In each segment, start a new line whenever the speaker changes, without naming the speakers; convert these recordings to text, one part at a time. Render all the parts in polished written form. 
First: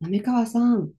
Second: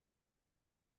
滑川さん、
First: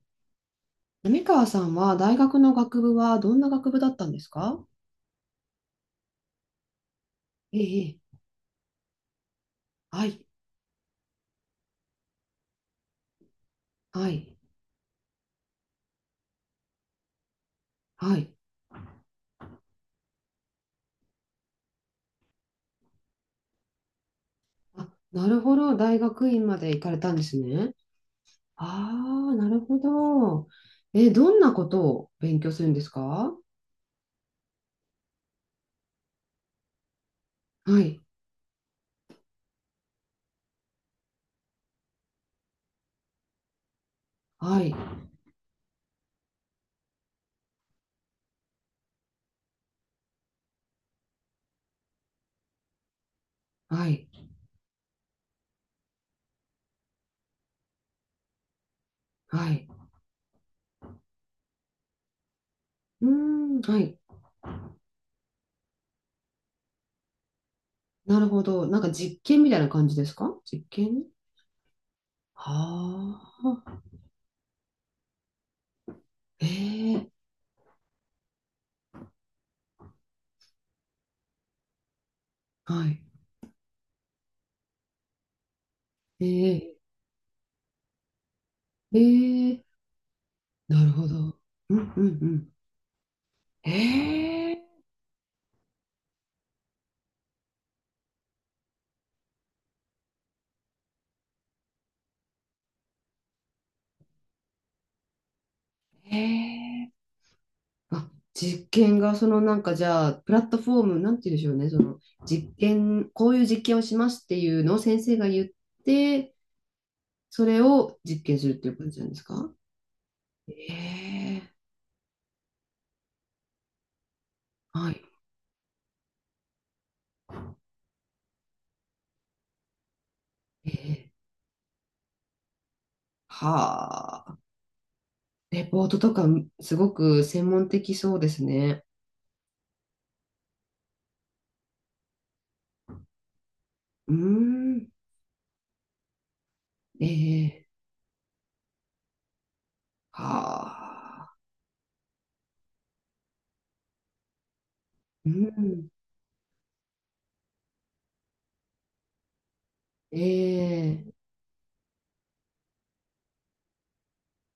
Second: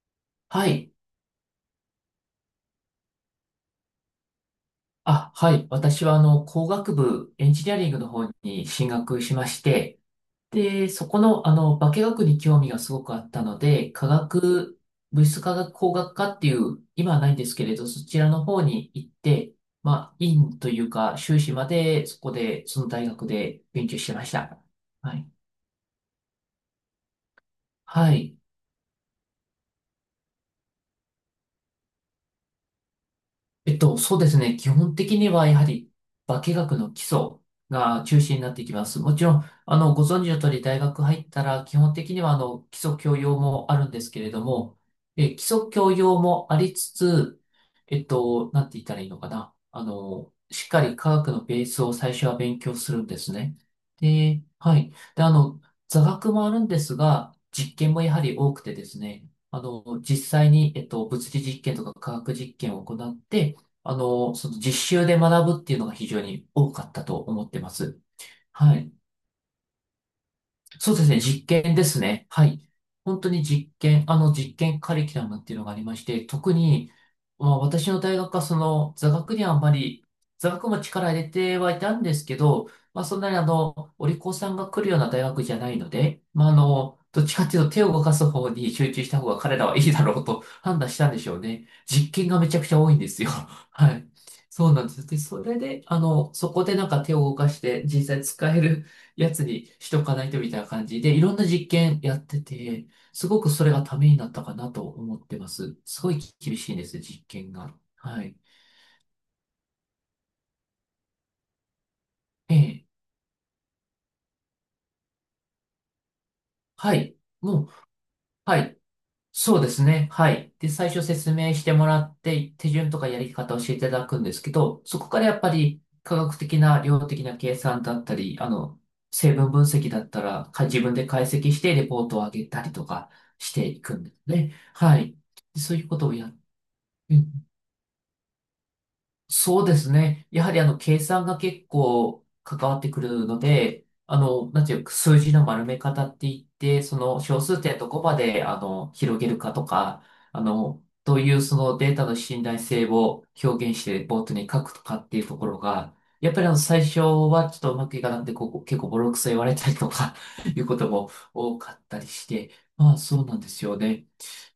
はい。
滑川さんは大学の学部はどんな学部だったんですか？
はい。私は、工学部、エン
え
ジニアリン
え、
グの方に進学しまして、
はい、
で、そこの、化学に興味がすごくあったので、化
はい、
学、物質化学工学科っていう、今はないんですけれど、そ
は
ちら
い。
の方に行って、まあ、院というか、修士まで、そこで、その大学で勉強してました。
あ、
は
な
い。
るほど、大学院まで行かれたんですね。
はい。
ああ、なるほど。え、どんなことを勉強するんですか？は
そうですね。基本的にはやはり化学の基礎
い、
が中心になってきます。もちろん、ご存知の通り大学入ったら基本的には基礎教養もあるんですけれど
はい、
も、基礎教養もありつつ、なんて言ったらいいのかな。しっかり科学のベースを最初は勉強するんですね。
はい、
で、はい。で、座学もあるんですが、実験もやはり多くてですね、
はい。
実際に、物理実験とか科学実験を行
うー
って、
ん、はい。
その実習で学ぶっていうのが非常に多かったと思ってます。
なるほど。
は
なんか
い。
実験みたいな感じですか？実
そう
験。
ですね、実験ですね。はい。本当
あ
に実
あ
験、あの実験カリキュラムっていうのがありまして、
ー、
特に、
ええ、
まあ、私の大学はその座学にはあんまり、座学も力入れてはいたんですけど、
はい。
まあ、そんなにお利口さんが来るような大学じゃないので、
え
まあ、
え、
どっちかっていうと手を動かす方に集
え
中した方が彼
え、
らはいいだろうと 判
な
断
る
し
ほ
たんでしょ
ど。
うね。
うん、うん、
実
う
験がめ
ん。
ちゃくちゃ多いんですよ。はい。
ええ。
そうなんです。で、それで、そこでなんか手を動かして実際使えるやつにしとかないとみたいな感じで、いろんな実験やってて、すごくそれがためになったかなと思ってます。すご
え
い厳しいんで
え。
す、実験が。
あ、
はい。
実験が、そのなんかじゃあ、プラットフォーム、なんて言うんでしょうね、その実
ええ。
験、こういう実験をしますっていうのを先生が言って、
はい。
それ
もう、
を実験するっ
は
ていう
い。
感じなんですか？
そうですね。は
え
い。で、最初説
え。
明してもらって、手順とかやり方を教えていただくんですけど、
は
そ
い。
こからやっぱり科学的な量的な計算だったり、成分分析だったら、か
え
自分で
え。
解析してレポートを上げたりとかしていくんです
はあ、
ね。はい。で
レ
そうい
ポー
うこ
ト
と
と
を
か、
やって、
すごく専門的そうですね。
そうですね。やはり計算が結構関わってくるので、
うー
なんていう
ん、
か、数字の丸め方って言って、その小数
ええ。
点どこまで、広げるかとか、どう
は
い
あ、
うそのデータの信頼性を表現してボートに書くとかっていう
う
ところ
ん、
が、やっぱり最初はちょっとうまくいかなくて、ここ結構ボロクソ言われたりとか
え
いうことも
え。
多かったりして、まあそうなんですよね。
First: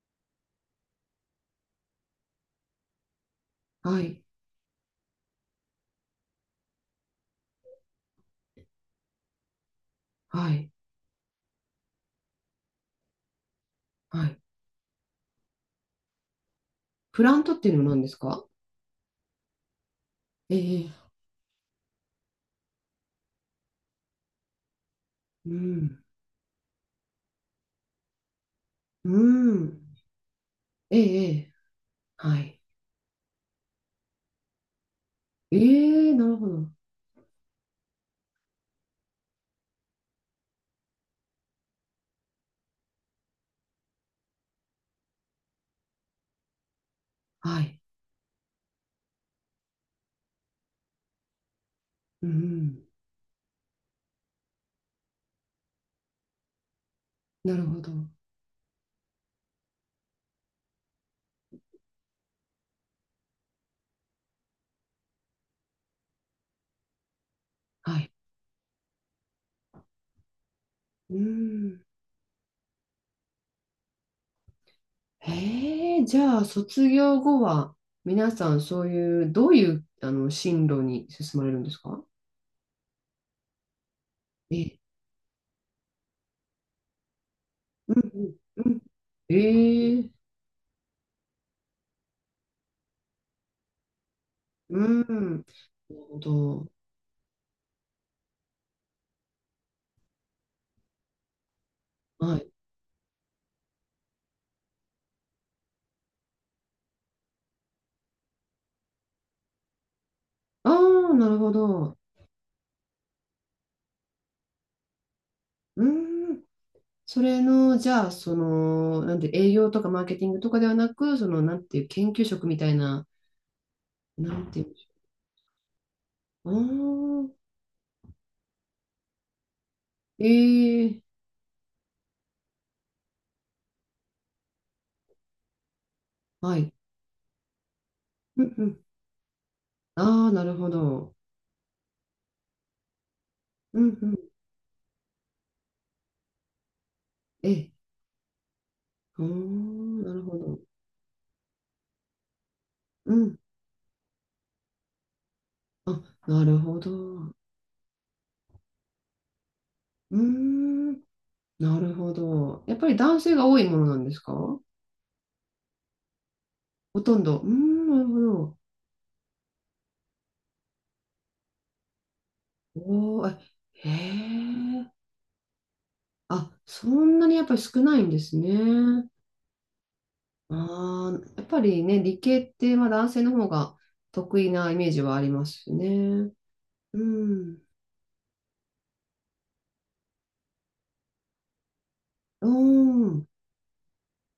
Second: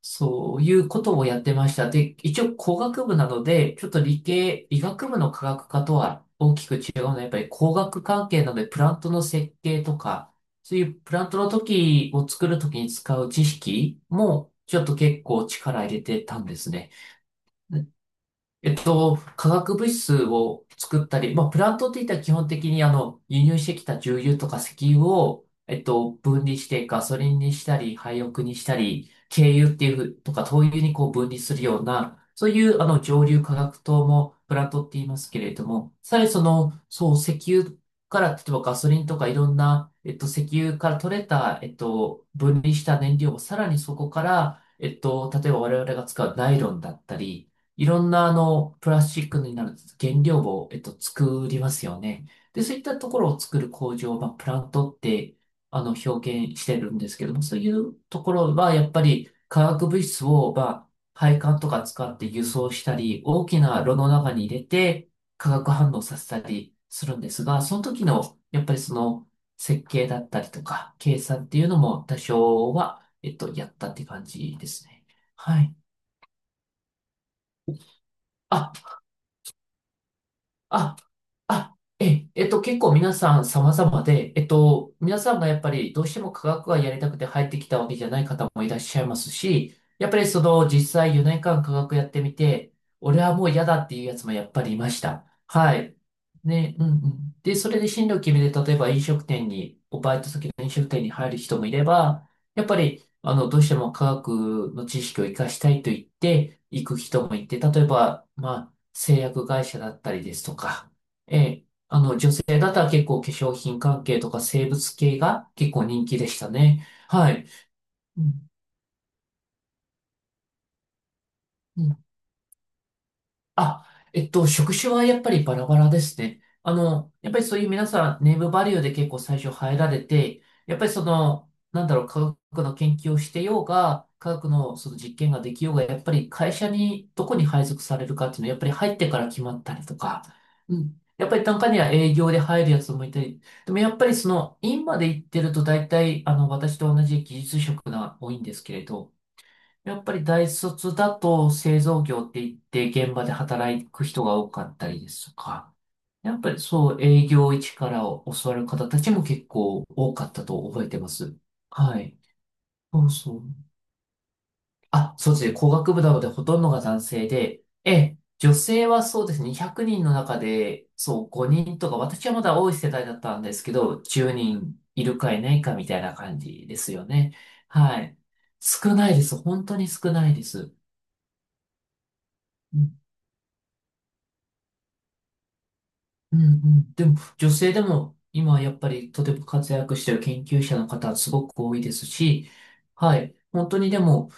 そういうことをやってました。で、一応工学部なので、ちょっ
は
と理
い、
系、医学部の科学科とは大きく違うのは、やっぱり工学関係なので、プラントの設計とか、
はい、
そういうプラントの時を作る時に使う知識
はい。
も、ちょっと結構力入れてたんですね。
プラントっていうのは何ですか？
化学物質を
え
作
え。
ったり、まあ、プラントっていったら基本的に輸入してきた重油とか石油を、
うん。
分離してガソリンにしたり、廃屋にしたり、
う
軽油っ
ん。
ていうふうとか、灯油に
え
こう
え、
分
え
離
え。
するような、
は
そう
い。
いう蒸留化学灯もプラントって言いますけれども、
ええ、
さら
な
に
る
そ
ほど。
の、そう、石油から、例えばガソリンとかいろんな、石油から取れた、分離した燃料をさらにそこから、例えば我々が使うナイロンだったり、
はい。
いろんなプラスチックになる原料を、作りますよ
う
ね。で、そういっ
ん。
たところを作る工場、まあ、プラントって、表現してるんですけども、そ
な
う
る
い
ほど。
うところは、やっぱり化学物質を、まあ、配管とか使って輸送したり、大きな炉の中に入れて、化学反応させたりするんですが、その
は
時
い。
の、やっぱりその、設計だったりとか、
う
計算っていうの
ん。
も多少は、やったって感じですね。はい。
ええ、じゃあ、卒業後は、皆さん、
あ、
そういう、どういう、進路
あ、
に進まれるんですか？
結構皆さん様々で、
ええ。
皆さんがやっぱりどうしても科学がやりたくて入ってきたわ
う
けじゃ
ん、
ない
うん、
方もい
う
らっ
ん。
しゃいますし、
え
や
え、
っぱりその実際4年間科学やってみて、俺はもう嫌だっていうやつもやっぱりい
う
ました。
ん。な
はい。
るほど。
ね、うんうん。で、それで進路を決めて、例えば飲食店に、おバイト先の飲食店に入る人もいれば、
はい。
やっぱり、どうしても科学の知識を活かしたいと言って、行く人もいて、例えば、まあ、製薬会社だったりですと
あ
か、
あ、なる
え
ほ
え、
ど。
女性だったら結構化粧品関係とか生物系が結構
う
人気でし
ん。
たね。
そ
は
れ
い。
の、じゃあ、
う
そ
ん
の、なんて、営業とかマーケティングとかではなく、その、なんていう、研究職みたいな、
あ、
なんていう
職種はやっぱりバラバラですね。
の。
やっ
あ
ぱり
あ、
そういう皆さん、ネームバリューで結構最初入られ
え
て、やっぱりそ
え。
の、なんだろう、科学の研究をしてようが、科学のその実験ができようが、やっぱり会
は
社
い。
にどこに配属されるかっていう
う
のは、
ん
やっ
う
ぱり
ん。
入ってから決まったりとか、
ああ、なるほ
うん。
ど。
やっぱり中には営業で入るやつもいたり、でも
う
や
ん
っ
う
ぱ
ん。
りその、院まで行ってると大体、私と同じ技
え
術
え。
職が多いんですけれど、
ああ、
やっ
な
ぱ
る
り
ほ
大
ど。
卒だと製造業って言って現
う
場で
ん。
働く人が多かったりですとか、
あ、
やっ
な
ぱ
る
り
ほど。
そう営
う
業一から教わる方たちも結構多
ー
かったと覚えて
ん。
ます。
なる
は
ほ
い。
ど。やっぱり
そう
男性
そう。
が多いものなんですか？
そうですね。工学部なのでほとんどが
ほ
男
とん
性
ど。うー
で、
ん、
え
なる
え、
ほ
女
ど。
性はそうですね。100人の中で、そう、5人とか、私はまだ多い世代だ
お
っ
お、え、
たんですけ
へ
ど、10人
え。
いるかいないかみたいな感
あ、
じで
そ
すよ
んなに
ね。
やっぱり少な
は
いんで
い。
す
少
ね。
ないです。本当に少ないです。
ああ、やっぱりね、理系ってまあ男性の方が得意なイメージはありますね。
うんうん。
う
でも、女
ん。
性でも、今はやっぱりとても活躍してる研究者の方はすごく多いです
うー
し、は
ん、
い。本当にでも、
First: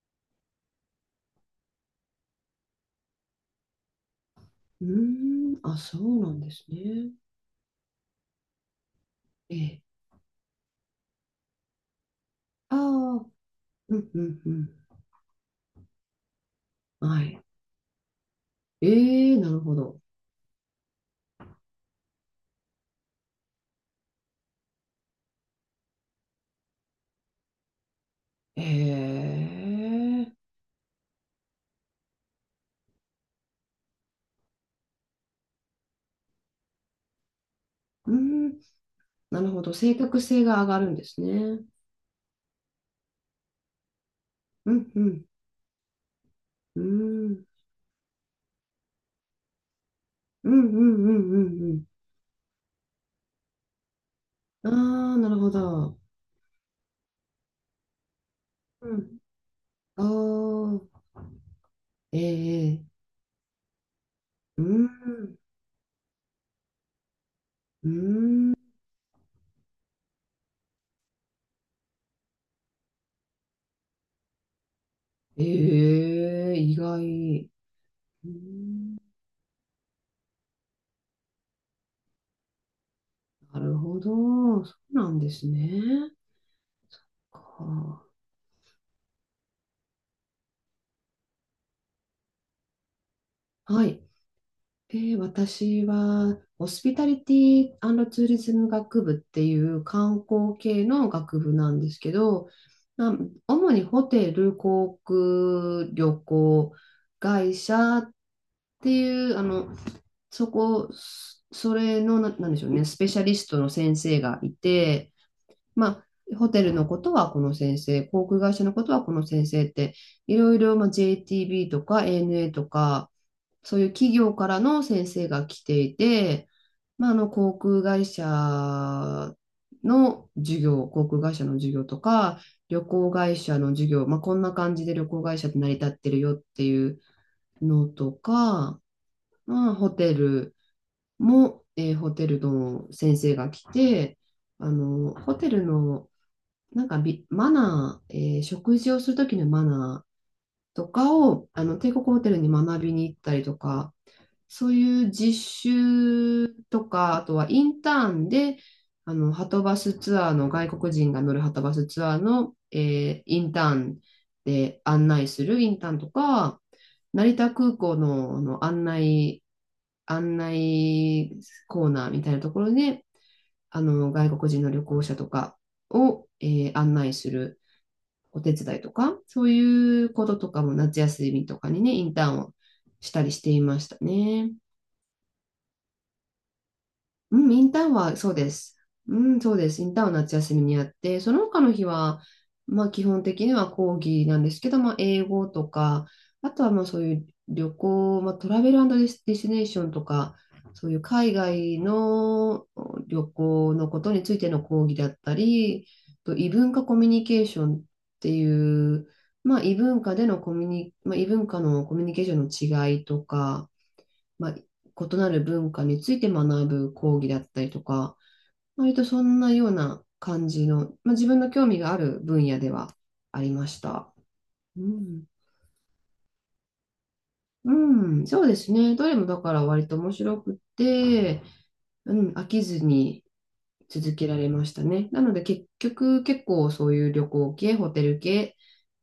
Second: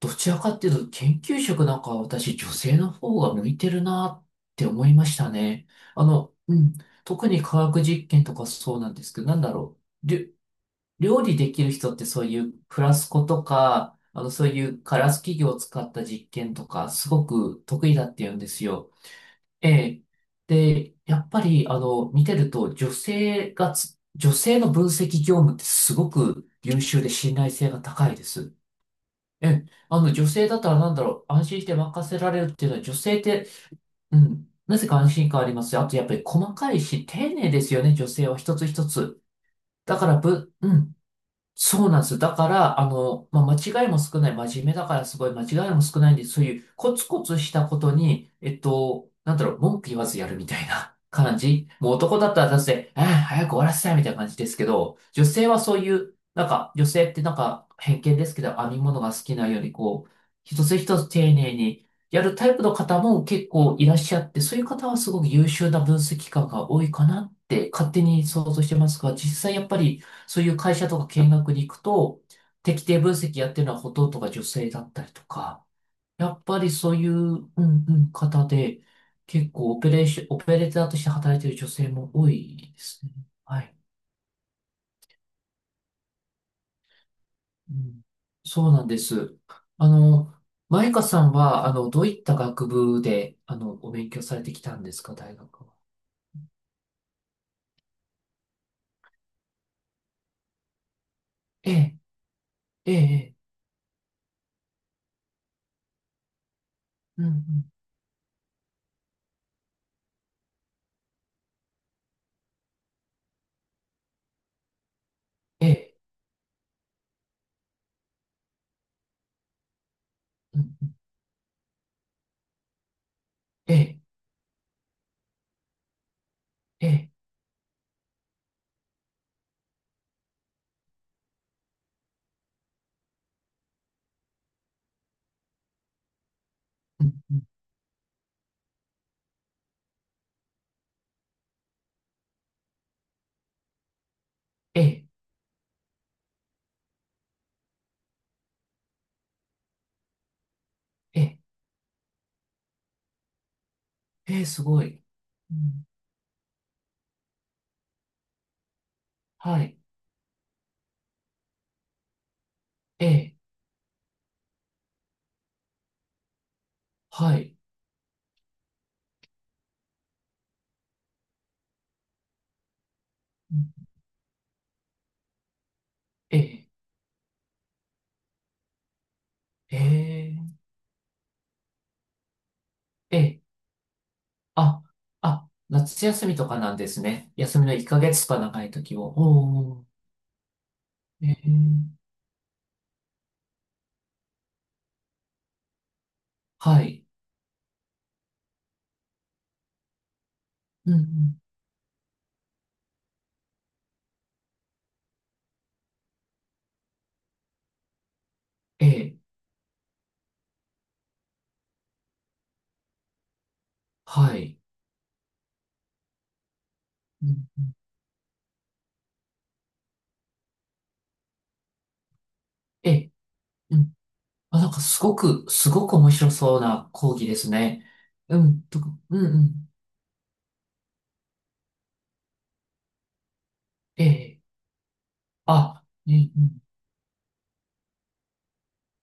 どちらかっていうと、研究職なんかは私、女性の方が向いてるなって
う
思
ー
いました
ん、
ね。
あ、そうなんで
う
す
ん。
ね。
特に科学実験とかそうなんですけど、なんだ
え
ろ
え。
う。料理できる人ってそういう
あ
フラスコ
あ、
と
う
か、
ん、うん、
そ
う
うい
ん。
うガラス器具を使った実験とか、す
は
ご
い。
く得意だって言うんですよ。
ええ、なる
え
ほど。
え。で、やっぱり、見てると、女性の分析業務ってすごく優秀で信頼性が高いです。
え
ええ、女
え、
性だったらなんだろう、安心して任せられるっていうのは、女性って、うん、なぜか安心感ありますよ。あと、やっぱり細かいし、丁寧ですよね、女
う
性は一
ん、
つ一つ。
なるほど。正
だから、
確性
ぶ、
が上
う
がるん
ん、
ですね。
そうなんですよ。だから、まあ、間違いも少ない、真面
う
目だ
ん、
か
う
らす
ん、
ごい間違いも少ないんで、そういう
う
コツコツ
ん、
したことに、なんだろう、文句言わずやるみ
うん、
た
う
い
ん、
な
うん、
感
うん。
じ。
うん。
もう男だったらだって、ああ、早く終わらせたいみたいな感じですけ
あ
ど、
あ、
女
なる
性
ほ
はそうい
ど。
う、なんか、女性ってなんか偏見ですけど、編み
う
物が好きなように、こう、一つ
ん。
一つ
ああ、
丁寧に
え
やるタイプの
え、
方も結構いらっしゃって、そう
う
いう方はすごく
ん、
優秀な分析官が多いかなって
う
勝手に想
ん。
像してますが、実際やっぱり、そういう会社とか見学に行くと、適定分析やってるのはほとんどが女性だったりと
え
か、やっぱ
え、
り
意
そういう、う
外。
んうん、
う
方で、
ん。
結構オペレーション、オペレーターとして働いてる女性も多いですね。
な
は
る
い。
ほど。そうなんですね。
うん、
は
そうなんです。あの、マイカさんは、どういった学部で、
あー、は
お
い。
勉強されてきたんですか、
で、
大学は。
私は、ホスピタリティツーリズム学部っていう観光系の学部な
え
んです
え、
けど、
え
まあ、
え、
主にホテル、航空、旅行、
ええうんう
会
ん、
社っていう、そこ、そそれの、な、なんでしょうね、スペシャリストの先生がいて、
え
ま
え、
あ、ホテルのことはこの先生、航空会社のことはこの先生って、いろい
うん
ろ、ま
う
あ、
ん
JTB とか ANA とか、
え
そういう
え、
企業からの先生が来ていて、
え
まあ、
え、
航空会社の授業とか、旅行会社の授業、まあ、こんな感じで旅行会社って成り立ってるよっていう
うんうん
のとか、まあ、ホテルも、えーホテルの先生が来て、あ
ええ、
のホテルのなんかビマナー、えー食事をするときのマナーとか
ええ、
をあの帝国ホテルに学びに行ったりとか、
ええす
そう
ごい。
いう実
うん、
習とか、あとはインターンで、あの、は
は
と
い。
バスツアーの、外国人が乗るはとバスツアーの、え
え
ー
え、
インターンで案内するインターンとか、成
は
田
い。
空港の、案内コーナーみたいなところで、
う
あ
ん
の、外国人の旅行者とかを、
ええ、
えー案内するお手伝いとか、そうい
え
うことと
え、
かも夏休みとかにね、インターンをし
え
たりし
え、
ていましたね。
あ、夏休みとかなんですね。
うん、
休
イ
み
ン
の
ター
1
ン
ヶ
は
月
そう
とか
で
長い
す。
時を。
うん、そうで
お
す。イ
お、
ンターンは夏休みにやって、
え
その他の日
え、
は、まあ基本的には講義なんですけど、まあ英語とか、あとは
は
まあそう
い。
いう旅行、まあトラベルディスディスティネーションとか、そ
う
う
ん
い
う
う海
ん、
外の旅行のことについての講義だったり、と異文化コミュニケーションってい
え
う、
え、
まあ異文化でのコミュニ、まあ異文化のコミュニケーションの違いとか、
は
まあ、
い。
異なる文化について学ぶ講
う
義だっ
ん、
たりとか、割とそんなような感じの、まあ、自分の興味がある分野で
え
は
え、
ありま
う
し
ん。
た。
あ、なん
う
かすご
ん、
く、すごく面白そうな講義ですね。
うん、
う
そうで
ん、
す
とか、
ね。どれ
うん
もだ
う
から
ん、
割と面白くて、うん、飽きずに
え
続けら
え、
れましたね。なので結
あ、うん
局
う
結
ん、
構そういう旅行系、ホテル系、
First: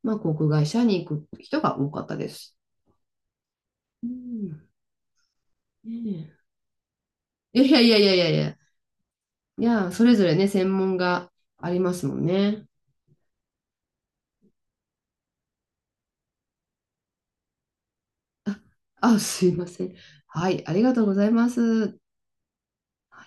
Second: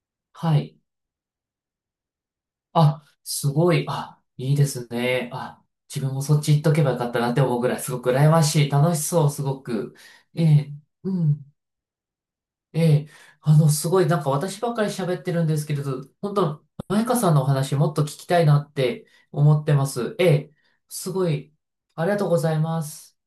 まあ、航空
は
会
い。
社に行く人が多かったです。
あ、すごい。
う
あ、いいで
ん、
すね。あ、自分もそっ
ね
ち行っとけばよかったなって思う
え。
ぐ
い
ら
や
い、
い
す
やい
ごく
やいや
羨
いや
ま
いや、
しい。楽しそう、すご
いや、
く。
それぞれ
え
ね、
え、
専門
う
が
ん。
ありますもんね。
ええ、すごい、なんか私ばっかり喋ってるんですけれど、本当、マイカさんのお話もっと聞きたいなって
あ、すい
思っ
ま
て
せ
ま
ん。
す。え
は
え、
い、ありがとう
す
ござ
ご
いま
い。
す。
ありがとうございます。